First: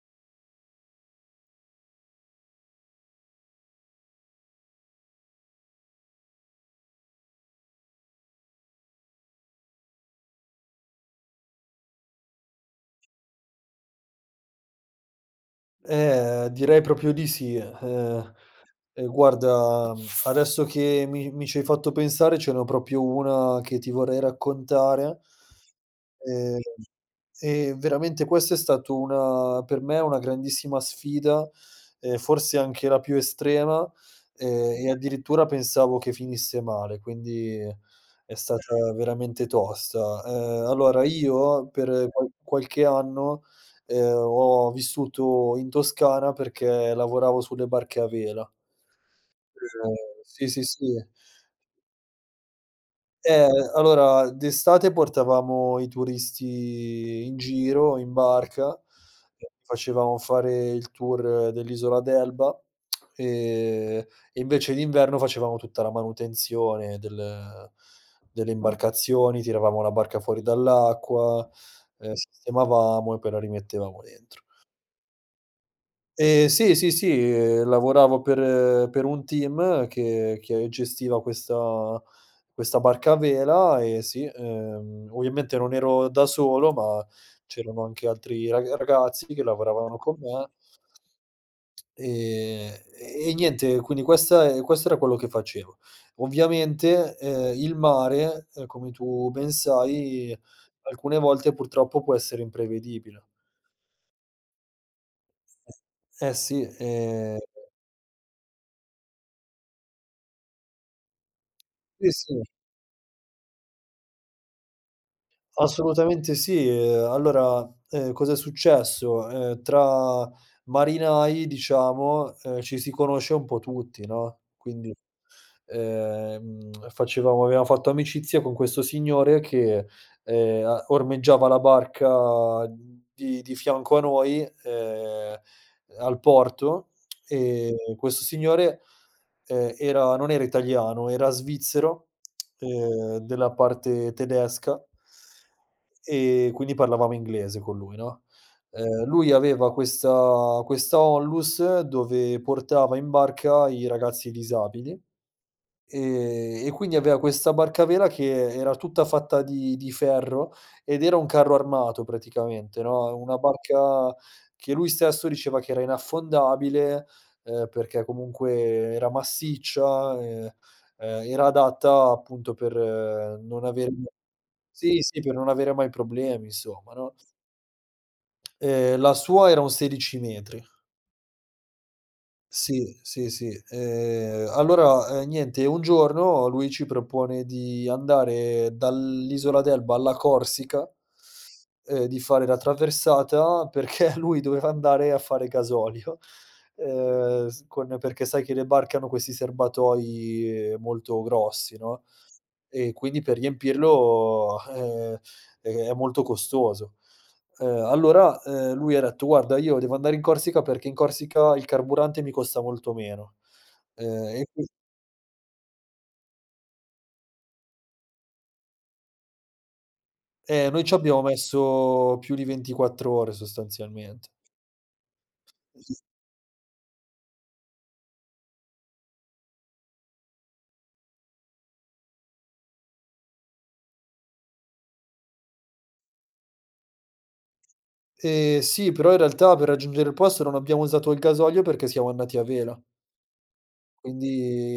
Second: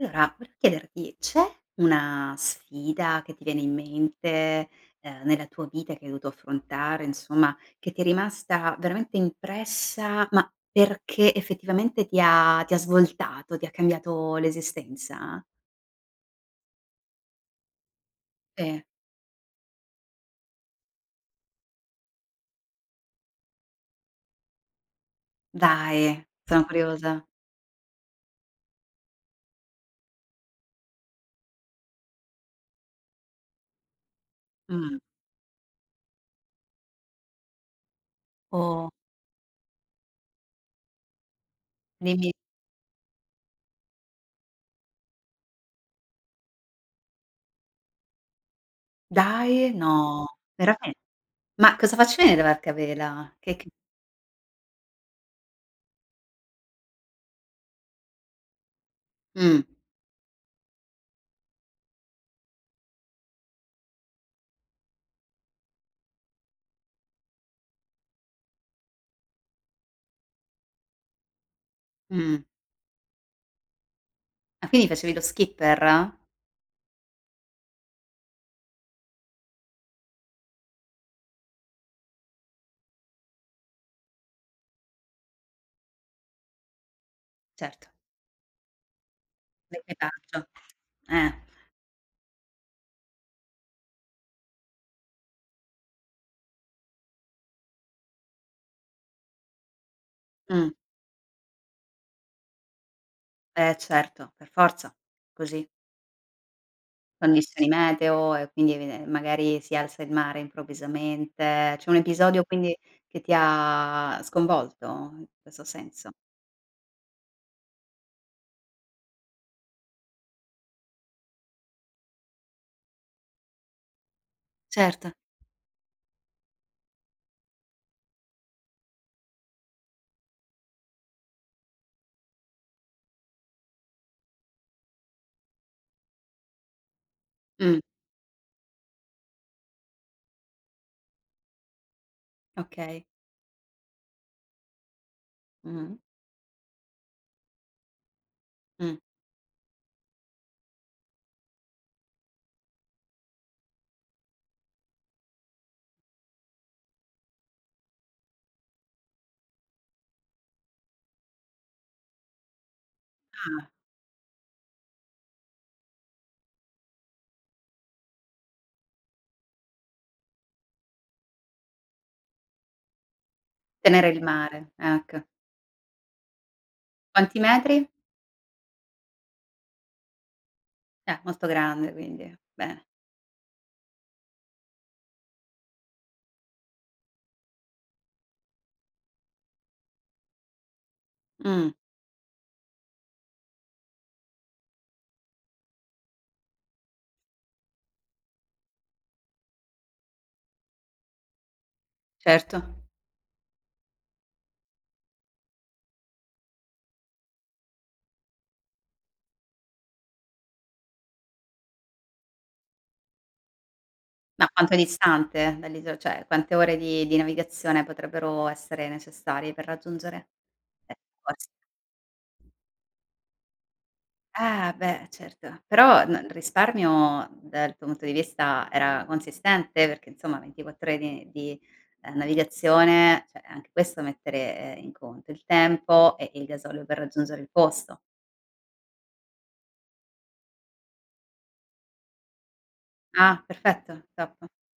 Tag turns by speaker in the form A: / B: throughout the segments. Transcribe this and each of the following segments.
A: Allora, volevo chiederti, c'è una sfida che ti viene in mente, nella tua vita che hai dovuto affrontare, insomma, che ti è rimasta veramente impressa, ma perché effettivamente ti ha svoltato, ti ha cambiato l'esistenza?
B: Direi proprio di sì. Ehm,
A: Sì.
B: ehm, guarda, adesso che mi ci hai fatto pensare, ce n'ho proprio una che ti vorrei raccontare.
A: Dai,
B: Ehm,
A: sono curiosa.
B: e veramente questa è stato una per me una grandissima sfida, forse anche la più estrema, e
A: Mh.
B: addirittura pensavo che finisse male, quindi è stata
A: Oh,
B: veramente tosta. Allora, io per
A: dimmi
B: qualche anno, ho vissuto in Toscana perché lavoravo sulle barche a vela.
A: dai?
B: Ehm,
A: No,
B: sì, sì, sì.
A: veramen ma cosa facevi nella barca a vela?
B: Eh,
A: Che
B: allora d'estate portavamo i turisti in giro in barca, e
A: mh,
B: facevamo fare il tour dell'isola d'Elba, ehm, e invece d'inverno facevamo tutta la manutenzione delle imbarcazioni, tiravamo la barca fuori dall'acqua,
A: mh.
B: sistemavamo e poi la rimettevamo dentro.
A: Ah, quindi facevi lo skipper?
B: Sì, sì, sì. Lavoravo per un team che gestiva questa barca a vela, e sì, ovviamente non ero da solo, ma c'erano
A: Certo.
B: anche altri ragazzi che lavoravano con
A: L'equipaggio.
B: me,
A: Eh,
B: ehm, e niente, quindi questa è questo era quello che facevo. Ovviamente, il mare, come tu ben sai,
A: mh.
B: alcune volte purtroppo può essere imprevedibile.
A: Certo, per forza, così.
B: Eh sì,
A: Condizioni meteo e quindi evide magari si alza il mare improvvisamente. C'è un
B: sì, sì.
A: episodio quindi che ti ha sconvolto in questo senso?
B: Assolutamente sì. Allora, cos'è successo? Tra marinai, diciamo, ci si conosce un po' tutti, no, quindi
A: Certo.
B: facevamo avevamo fatto amicizia con questo signore che, a ormeggiava la barca di fianco a noi, al porto. E
A: Mh,
B: questo signore, era non era italiano, era svizzero,
A: okay.
B: della parte tedesca,
A: Mh-mh,
B: e quindi parlavamo inglese con lui, no.
A: mh.
B: Lui aveva questa onlus dove portava in barca i ragazzi disabili. E quindi aveva questa barcavela che era tutta fatta di ferro, ed era un carro armato praticamente, no, una
A: Ah,
B: barca che lui stesso diceva che era inaffondabile, perché comunque era massiccia, era adatta appunto per non avere
A: tenere il mare,
B: sì, sì,
A: ecco.
B: per non avere mai problemi insomma, no.
A: Quanti metri?
B: La sua era un 16 metri.
A: Molto grande quindi, bene.
B: Sì, sì, sì. Allora, niente, un giorno lui ci propone di andare dall'isola d'Elba alla Corsica,
A: Mh,
B: di fare la traversata perché lui doveva andare a fare gasolio, s con perché sai che le barche hanno questi serbatoi molto grossi, no?
A: certo.
B: E quindi per riempirlo, è molto costoso. Allora, lui ha detto: "Guarda, io devo andare in Corsica perché in Corsica il carburante mi costa molto meno". E
A: Ma
B: qui
A: quanto è distante dall'isola? Cioè, quante ore di navigazione potrebbero essere necessarie per raggiungere?
B: noi ci
A: Eh,
B: abbiamo
A: forse
B: messo più di 24 ore sostanzialmente.
A: beh, certo. Però n il risparmio dal tuo punto di vista era consistente? Perché insomma 24 ore di navigazione, cioè anche questo mettere, in conto il tempo e il gasolio per raggiungere il posto.
B: Sì, però in realtà per raggiungere il posto non abbiamo usato il gasolio perché siamo andati a vela,
A: Ah, perfetto,
B: quindi,
A: top.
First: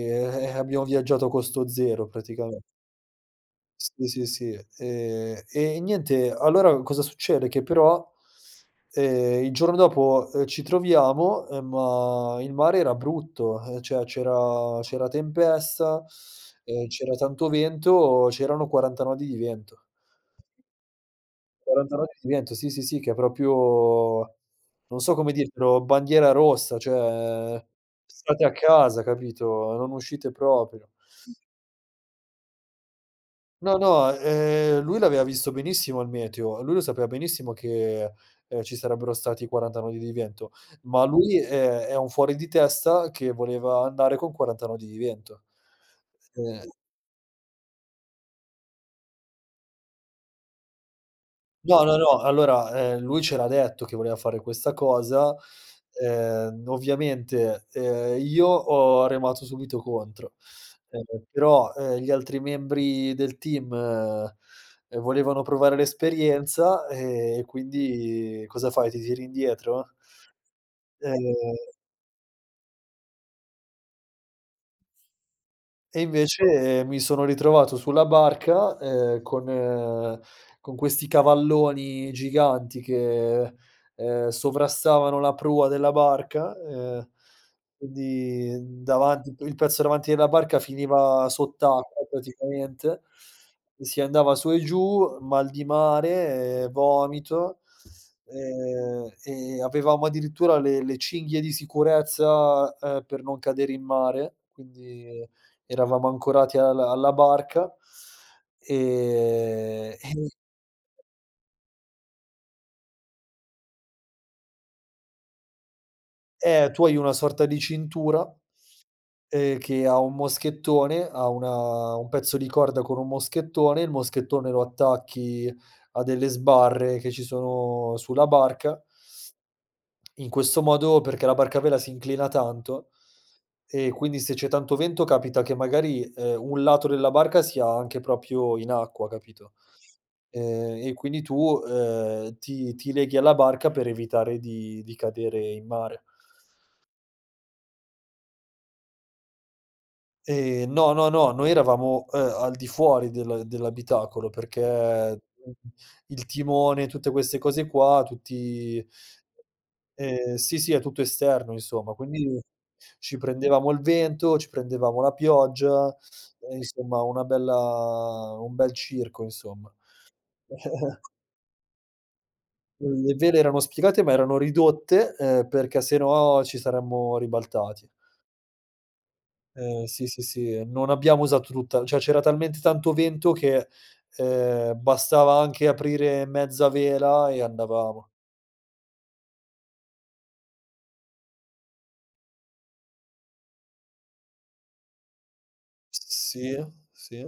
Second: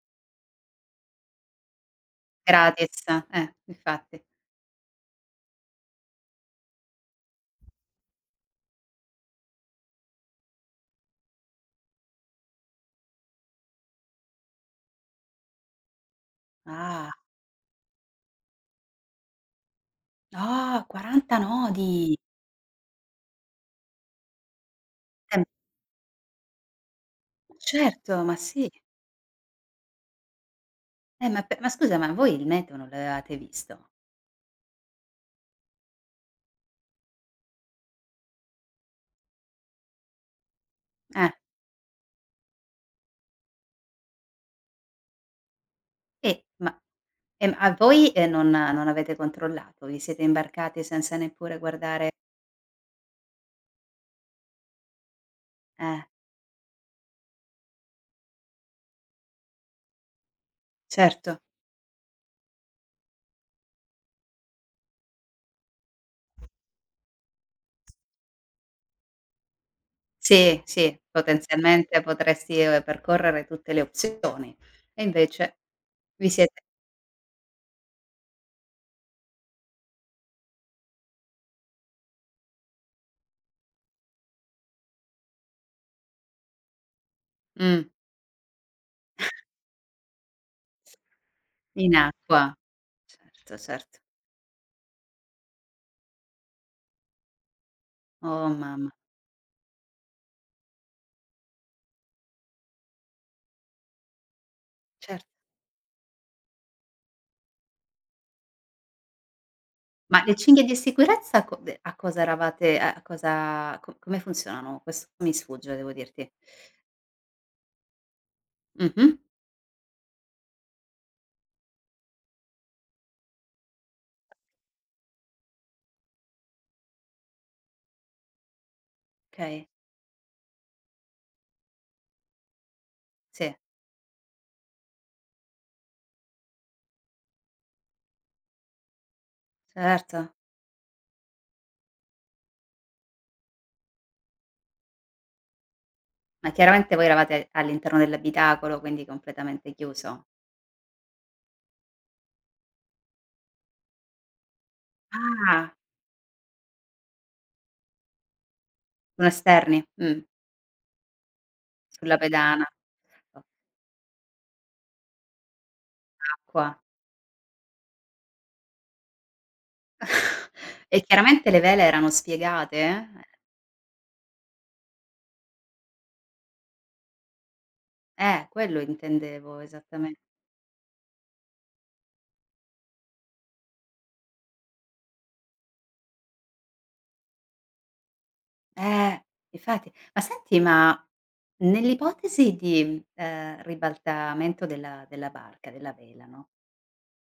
B: abbiamo viaggiato a costo zero praticamen.
A: Gratis,
B: Sì,
A: infatti.
B: sì, sì. E niente, allora cosa succede? Che però, il giorno dopo, ci troviamo, ma il mare era brutto, cioè c'era tempesta,
A: Ah,
B: c'era tanto vento, c'erano 40 nodi di vento.
A: ah, 40 nodi!
B: 40 nodi di vento, sì, sì, sì, che è proprio, non so come
A: Eh,
B: dirtelo, bandiera rossa, cioè
A: certo, ma
B: state a
A: sì.
B: casa, capito, non uscite proprio.
A: Eh, ma scusa, ma voi il meteo non l'avevate
B: No,
A: visto?
B: no, lui l'aveva visto benissimo il meteo, lui lo sapeva benissimo che, ci sarebbero stati 40 nodi di vento, ma
A: Eh,
B: lui è un fuori di testa che voleva andare con 40 nodi di vento.
A: e
B: Ehm
A: ma e ma a voi, non avete controllato? Vi siete imbarcati senza neppure
B: No, no,
A: guardare,
B: no, allora, lui c'era detto che voleva fare questa cosa,
A: eh,
B: ovviamente, io ho remato subito contro, ehm,
A: certo.
B: però, gli altri membri del team, volevano provare l'esperienza, e quindi cosa fai, ti tiri indietro?
A: Sì, sì,
B: Ehm
A: potenzialmente potresti, percorrere tutte le opzioni e invece
B: E
A: vi siete
B: invece, mi sono ritrovato sulla barca, con questi cavalloni giganti che, sovrastavano la prua della barca,
A: mh,
B: quindi davanti il pezzo davanti della barca finiva
A: in
B: sott'acqua
A: acqua.
B: praticamente,
A: Certo, certo.
B: si andava su e giù, mal di mare, vomito,
A: Oh mamma,
B: e avevamo addirittura le cinghie di sicurezza, per non cadere in mare, quindi
A: certo.
B: eravamo ancorati al alla barca. ehm,
A: Ma le cinghie di sicurezza co de a cosa eravate a cosa co come funzionano? Questo mi sfugge, devo dirti.
B: Tu hai una sorta di cintura,
A: Mh-mh.
B: che ha un moschettone, ha una un pezzo di corda con un moschettone, il moschettone lo attacchi a delle sbarre che ci sono sulla barca.
A: Okay.
B: In questo modo, perché la barca a vela si inclina tanto.
A: Sì,
B: E quindi se c'è tanto vento capita che magari, un lato della barca sia anche proprio in acqua, capito?
A: certo.
B: E quindi tu, ti leghi alla barca per evitare di cadere in mare.
A: Ma chiaramente voi eravate all'interno dell'abitacolo, quindi completamente chiuso.
B: No, no, no, noi eravamo, al di fuori dell'abitacolo perché,
A: Ah,
B: il timone, tutte queste cose qua, tutti.
A: sono esterni?
B: Sì, sì, è tutto esterno insomma,
A: Sulla
B: quindi
A: pedana.
B: ci
A: O
B: prendevamo il vento, ci prendevamo la pioggia,
A: Acqua.
B: insomma una bella un bel circo insomma.
A: E chiaramente le vele erano spiegate?
B: Mhmm, le
A: Eh,
B: vele erano spiegate ma erano ridotte, perché se no ci saremmo ribaltati.
A: Quello intendevo
B: Sì,
A: esattamen
B: sì, sì, non abbiamo usato tutta, cioè c'era talmente tanto vento che, bastava anche aprire mezza vela e andavamo.
A: eh, infatti. Ma senti, ma nell'ipotesi di, ribaltamento della barca, della vela,
B: Sì,
A: no,
B: sì,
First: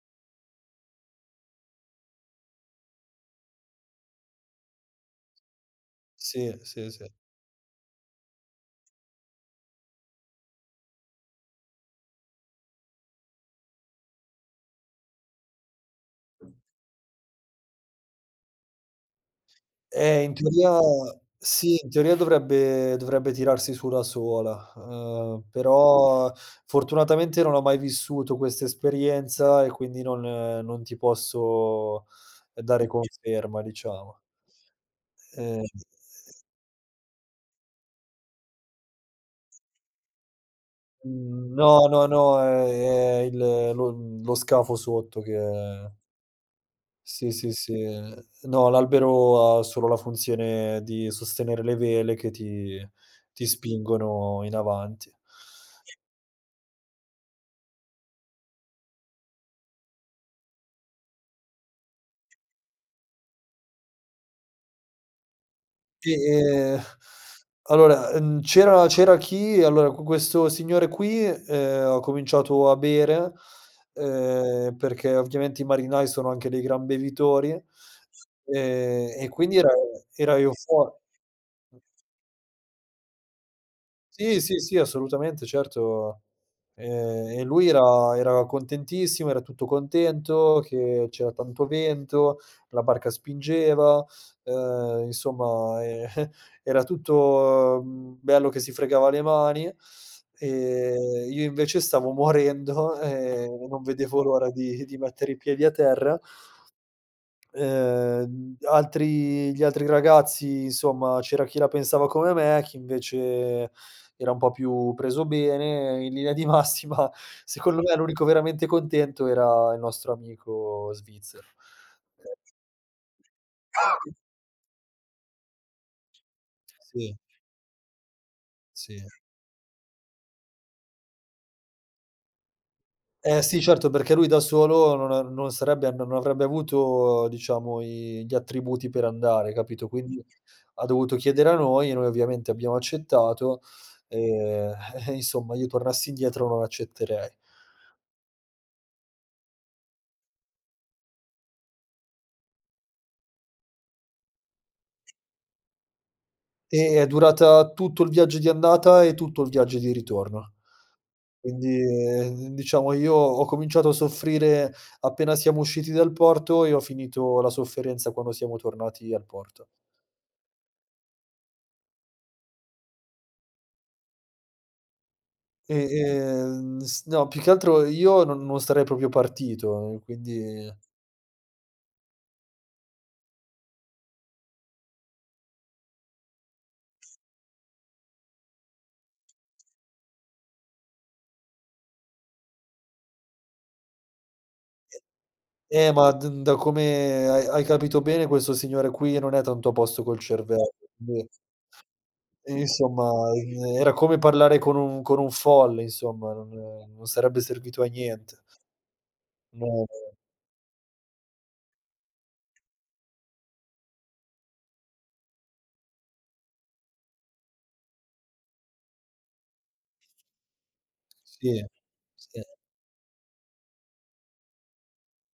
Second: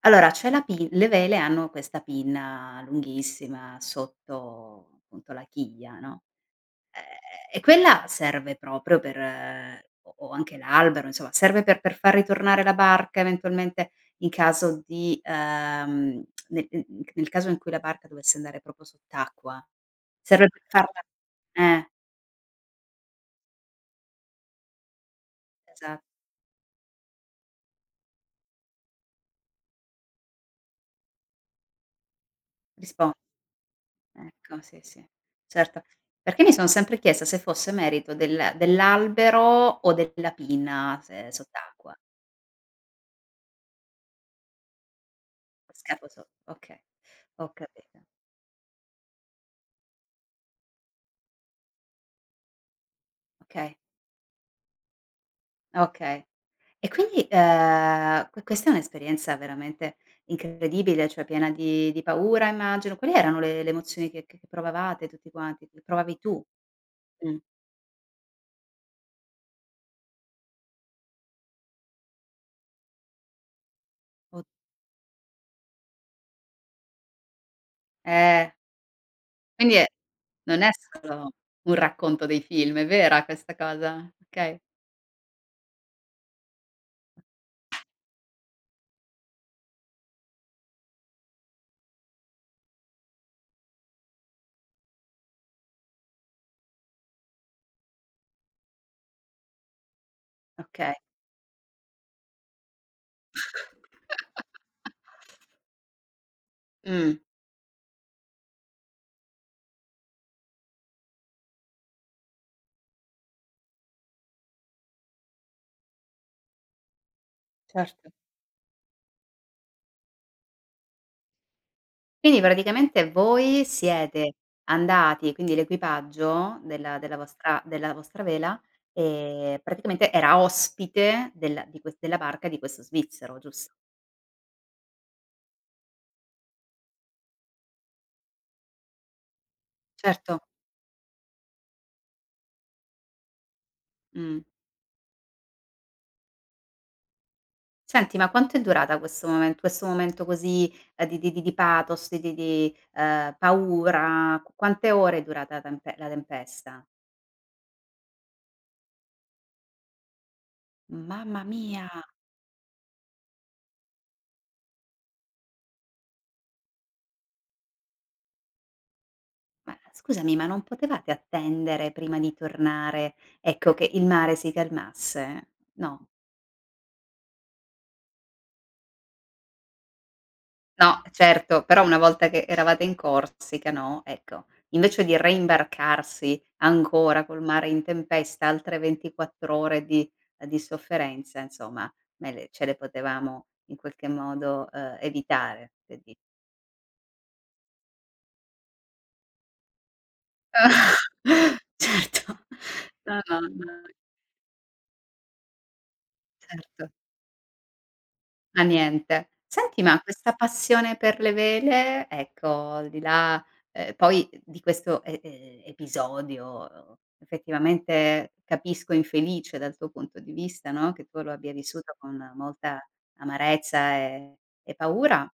A: allora c'è la pin le vele hanno questa pinna lunghissima sotto appunto la chiglia, no?
B: sì, sì,
A: Ehm,
B: sì.
A: e quella serve proprio per o anche l'albero, insomma, serve per far ritornare la barca eventualmente in caso di nel n n nel caso in cui la barca dovesse andare proprio sott'acqua.
B: In
A: Serve per
B: teoria
A: farla,
B: sì, in
A: eh,
B: teoria dovrebbe tirarsi su da sola,
A: esatto,
B: però fortunatamente non ho mai vissuto questa esperienza, e quindi non ti posso dare
A: rispon
B: conferma, diciamo.
A: ecco, sì, sì,
B: Ehm,
A: certo. Perché mi son sempre chiesta se fosse merito dell'albero o della pinna se
B: mhmm, no,
A: sott'acqua,
B: no, no, è lo scafo sotto che
A: scapolo so okay,
B: sì, sì,
A: ho
B: sì.
A: capito.
B: No, l'albero ha solo la funzione di sostenere le vele che ti
A: Okay,
B: spingono in avanti.
A: okay. E quindi, questa è un'esperienza veramente incredibile, cioè piena di paura immagino. Quali erano le emozioni che provavate tutti quanti, che
B: E,
A: provavi tu?
B: ehm,
A: Mh.
B: allora, c'era chi, allora, con questo signore qui, ho cominciato a bere,
A: O
B: perché ovviamente i marinai sono anche dei gran bevitori,
A: eh,
B: e quindi era
A: quindi è
B: era
A: non è
B: eufo
A: solo un racconto dei film, è vera questa cosa?
B: sì,
A: Okay.
B: sì, sì, assolutamente, certo. E lui era contentissimo, era tutto contento che c'era tanto vento, la barca spingeva, insomma, era tutto, bello, che si fregava le mani.
A: Okay.
B: Io invece stavo morendo, e non vedevo l'ora di mettere i piedi a terra.
A: Mh.
B: Altri Gli altri ragazzi, insomma, c'era chi la pensava come me, chi invece era un po' più preso bene. In linea di massima, secondo me
A: Certo.
B: l'unico veramente contento era il nostro amico svizzero.
A: Quindi praticamente voi siete andati, quindi l'equipaggio della
B: Sì,
A: della vostra della vostra vela,
B: sì.
A: praticamente era ospite della barca di questo svizzero,
B: Eh sì,
A: giusto?
B: certo, perché lui da solo non a non sarebbe non avrebbe avuto, diciamo, i gli attributi per andare, capito, quindi. Mh.
A: Certo.
B: Ha dovuto chiedere a noi, e noi ovviamente abbiamo accettato,
A: Mh.
B: ehm, eh, insomma io, tornassi indietro, non accetterei.
A: Senti, ma quanto è durata questo momento così, di pathos, di paura? Qu quante ore è durata la tempesta?
B: È durata tutto il viaggio di andata e tutto il viaggio di ritorno.
A: Mamma
B: Quindi,
A: mia!
B: diciamo io ho cominciato a soffrire appena siamo usciti dal porto, e ho finito la sofferenza quando siamo tornati al porto.
A: Ma scusami, ma non potevate attendere prima di tornare, ecco, che il mare si calmasse?
B: E,
A: No.
B: s No, più che altro io non sarei proprio partito, quindi.
A: No, certo, però una volta che eravate in Corsica, no, ecco, invece di reimbarcarsi ancora col mare in tempesta, altre 24 ore di sofferenza, insomma, me le ce le potevamo in qualche modo, evitare, per
B: Ma
A: di
B: d da come hai capito bene, questo signore qui non è tanto a posto col cervello, quindi
A: certo. No,
B: insomma,
A: no, no,
B: era come parlare con un folle insomma,
A: certo.
B: non sarebbe servito a niente.
A: Ma niente. Senti,
B: No,
A: ma
B: no.
A: questa passione per le vele, ecco, al di là, poi di questo e episodio effettivamente capisco infelice dal tuo punto di vista, no, che tu lo abbia
B: Sì,
A: vissuto con
B: sì.
A: molta amarezza e paura,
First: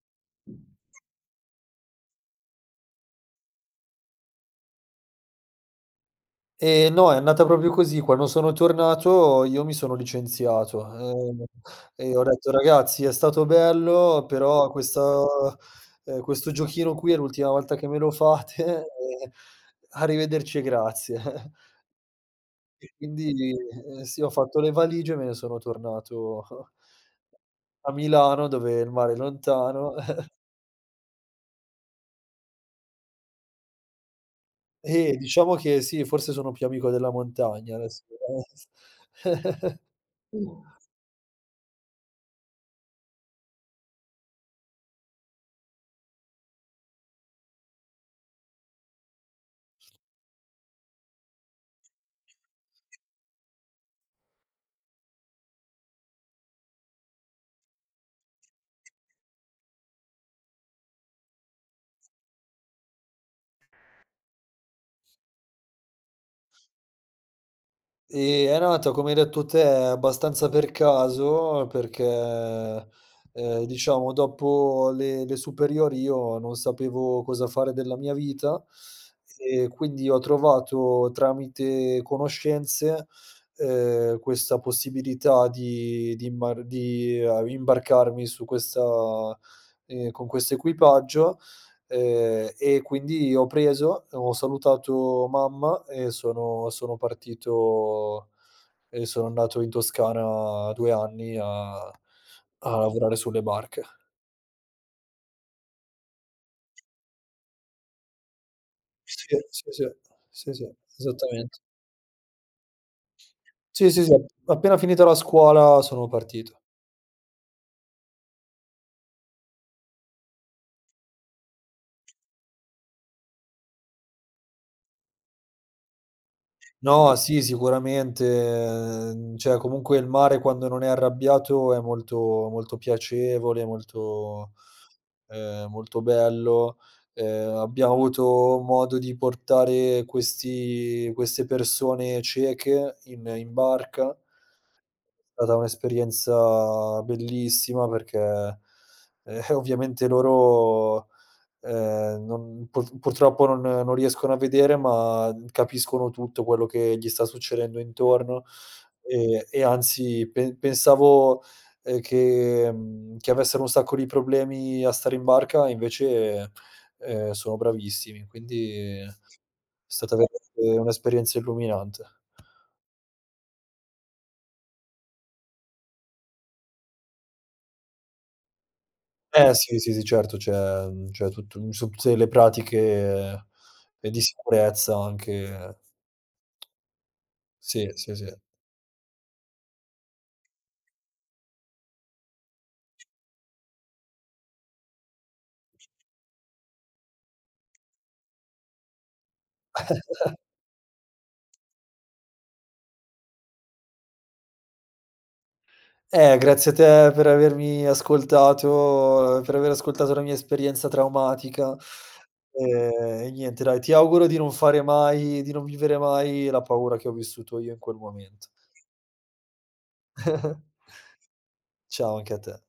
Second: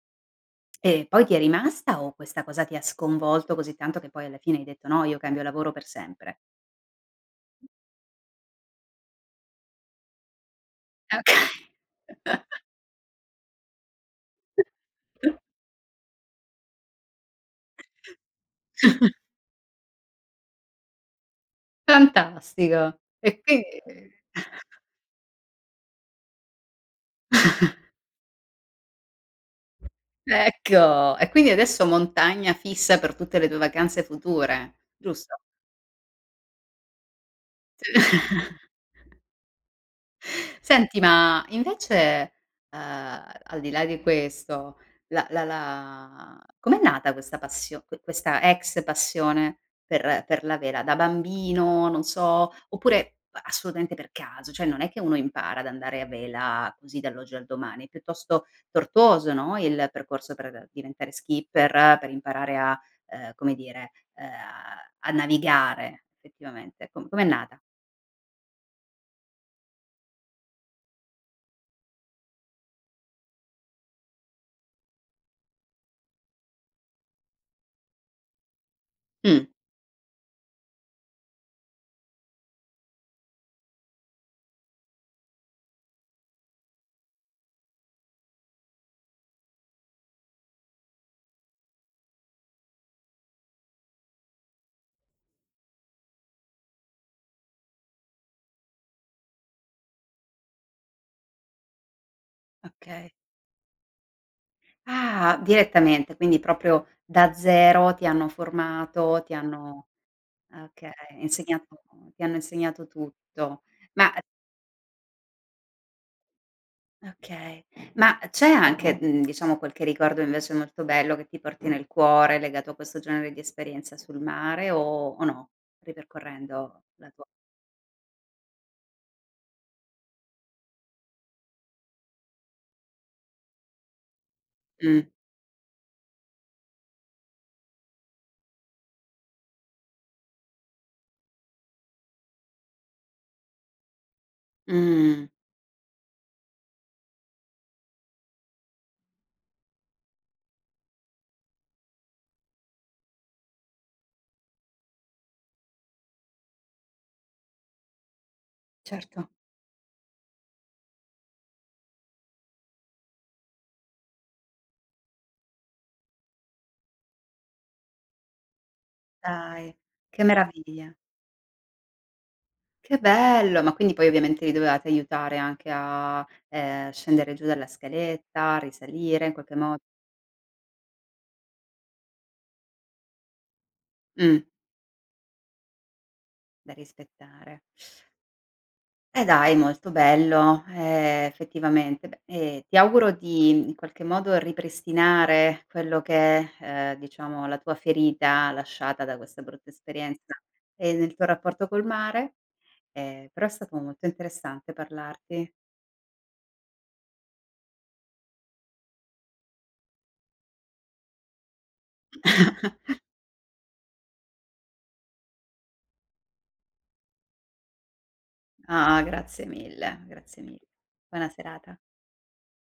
A: e poi ti è rimasta o questa cosa ti ha sconvolto così tanto che poi alla fine hai detto: "No, io cambio lavoro per sempre"?
B: No, è andata proprio così. Quando sono tornato io mi sono licenziato,
A: Okay.
B: ehm, e ho detto: "Ragazzi, è stato bello, però questa questo giochino qui è l'ultima volta che me lo fate, arrivederci e grazie".
A: Fantastico. E
B: Quindi,
A: quindi
B: sì, ho fatto le valigie e me ne sono tornato a Milano, dove il mare è lontano.
A: Ecco, e quindi adesso montagna fissa per tutte le tue vacanze future,
B: E
A: giusto?
B: diciamo che sì, forse sono più amico della montagna adesso. S
A: Senti, ma invece, ehm, al di là di questo, la com'è nata questa ex passione per la vela? Da bambino, non so, oppure assolutamente per caso? Cioè non è che uno impara ad andare a vela così dall'oggi al domani, è piuttosto tortuoso, no, il percorso per diventare skipper, per imparare a, come dire, a navigare effettivamente. Com'è nata?
B: È nato, come hai detto te, abbastanza per caso perché, diciamo, dopo le superiori io non sapevo cosa fare della mia vita,
A: Mh,
B: e quindi ho trovato tramite conoscenze, questa possibilità di imbarcarmi su questa con questo equipaggio. E quindi ho preso, ho salutato mamma e sono partito, e sono andato in Toscana 2 anni a
A: okay.
B: lavorare sulle barche.
A: Ah, direttamente, quindi proprio da zero ti hanno formato, ti
B: Sì, sì,
A: hanno
B: sì, sì, sì,
A: okay,
B: esattamente.
A: insegnato ti hanno insegnato tutto.
B: Sì, sì,
A: Ma
B: sì, appena finita la scuola sono partito.
A: okay, ma c'è anche, diciamo qualche ricordo invece molto bello che ti porti nel cuore legato a questo genere di esperienza sul mare o no? Ripercorrendo la
B: No,
A: tua,
B: sì, sicuramente, cioè comunque il mare quando non è arrabbiato è molto molto piacevole,
A: mh,
B: molto bello. Abbiamo avuto modo di portare questi queste persone cieche in barca.
A: mh,
B: È stata un'esperienza bellissima perché, ovviamente loro non pur purtroppo non riescono a vedere, ma capiscono tutto quello che gli sta succedendo intorno,
A: certo.
B: e anzi pe pensavo, che avessero un sacco di problemi a stare in barca, invece, sono bravissimi, quindi è
A: Dai,
B: stata
A: che
B: veramente
A: meraviglia.
B: un'esperienza illuminante.
A: Che bello! Ma quindi poi ovviamente li dovevate aiutare anche a, scendere giù dalla scaletta, risalire in
B: Eh
A: qualche mo
B: sì, sì, sì, certo, c'è tutto, su tutte le pratiche, di
A: mh,
B: sicurezza anche,
A: da rispettare.
B: sì, sì, sì.
A: Dai, molto bello, effettivamente. Beh, ti auguro di in qualche modo ripristinare quello che è, diciamo la tua ferita lasciata da questa brutta esperienza, nel tuo rapporto col mare, però è stato molto interessante parlarti.
B: Grazie a te per avermi ascoltato, per aver ascoltato la mia esperienza traumatica. E niente, dai, ti auguro di non vivere mai la paura che ho vissuto io in quel momento.
A: Ah, grazie mille, grazie mille. Buona serata.
B: Ciao anche a te.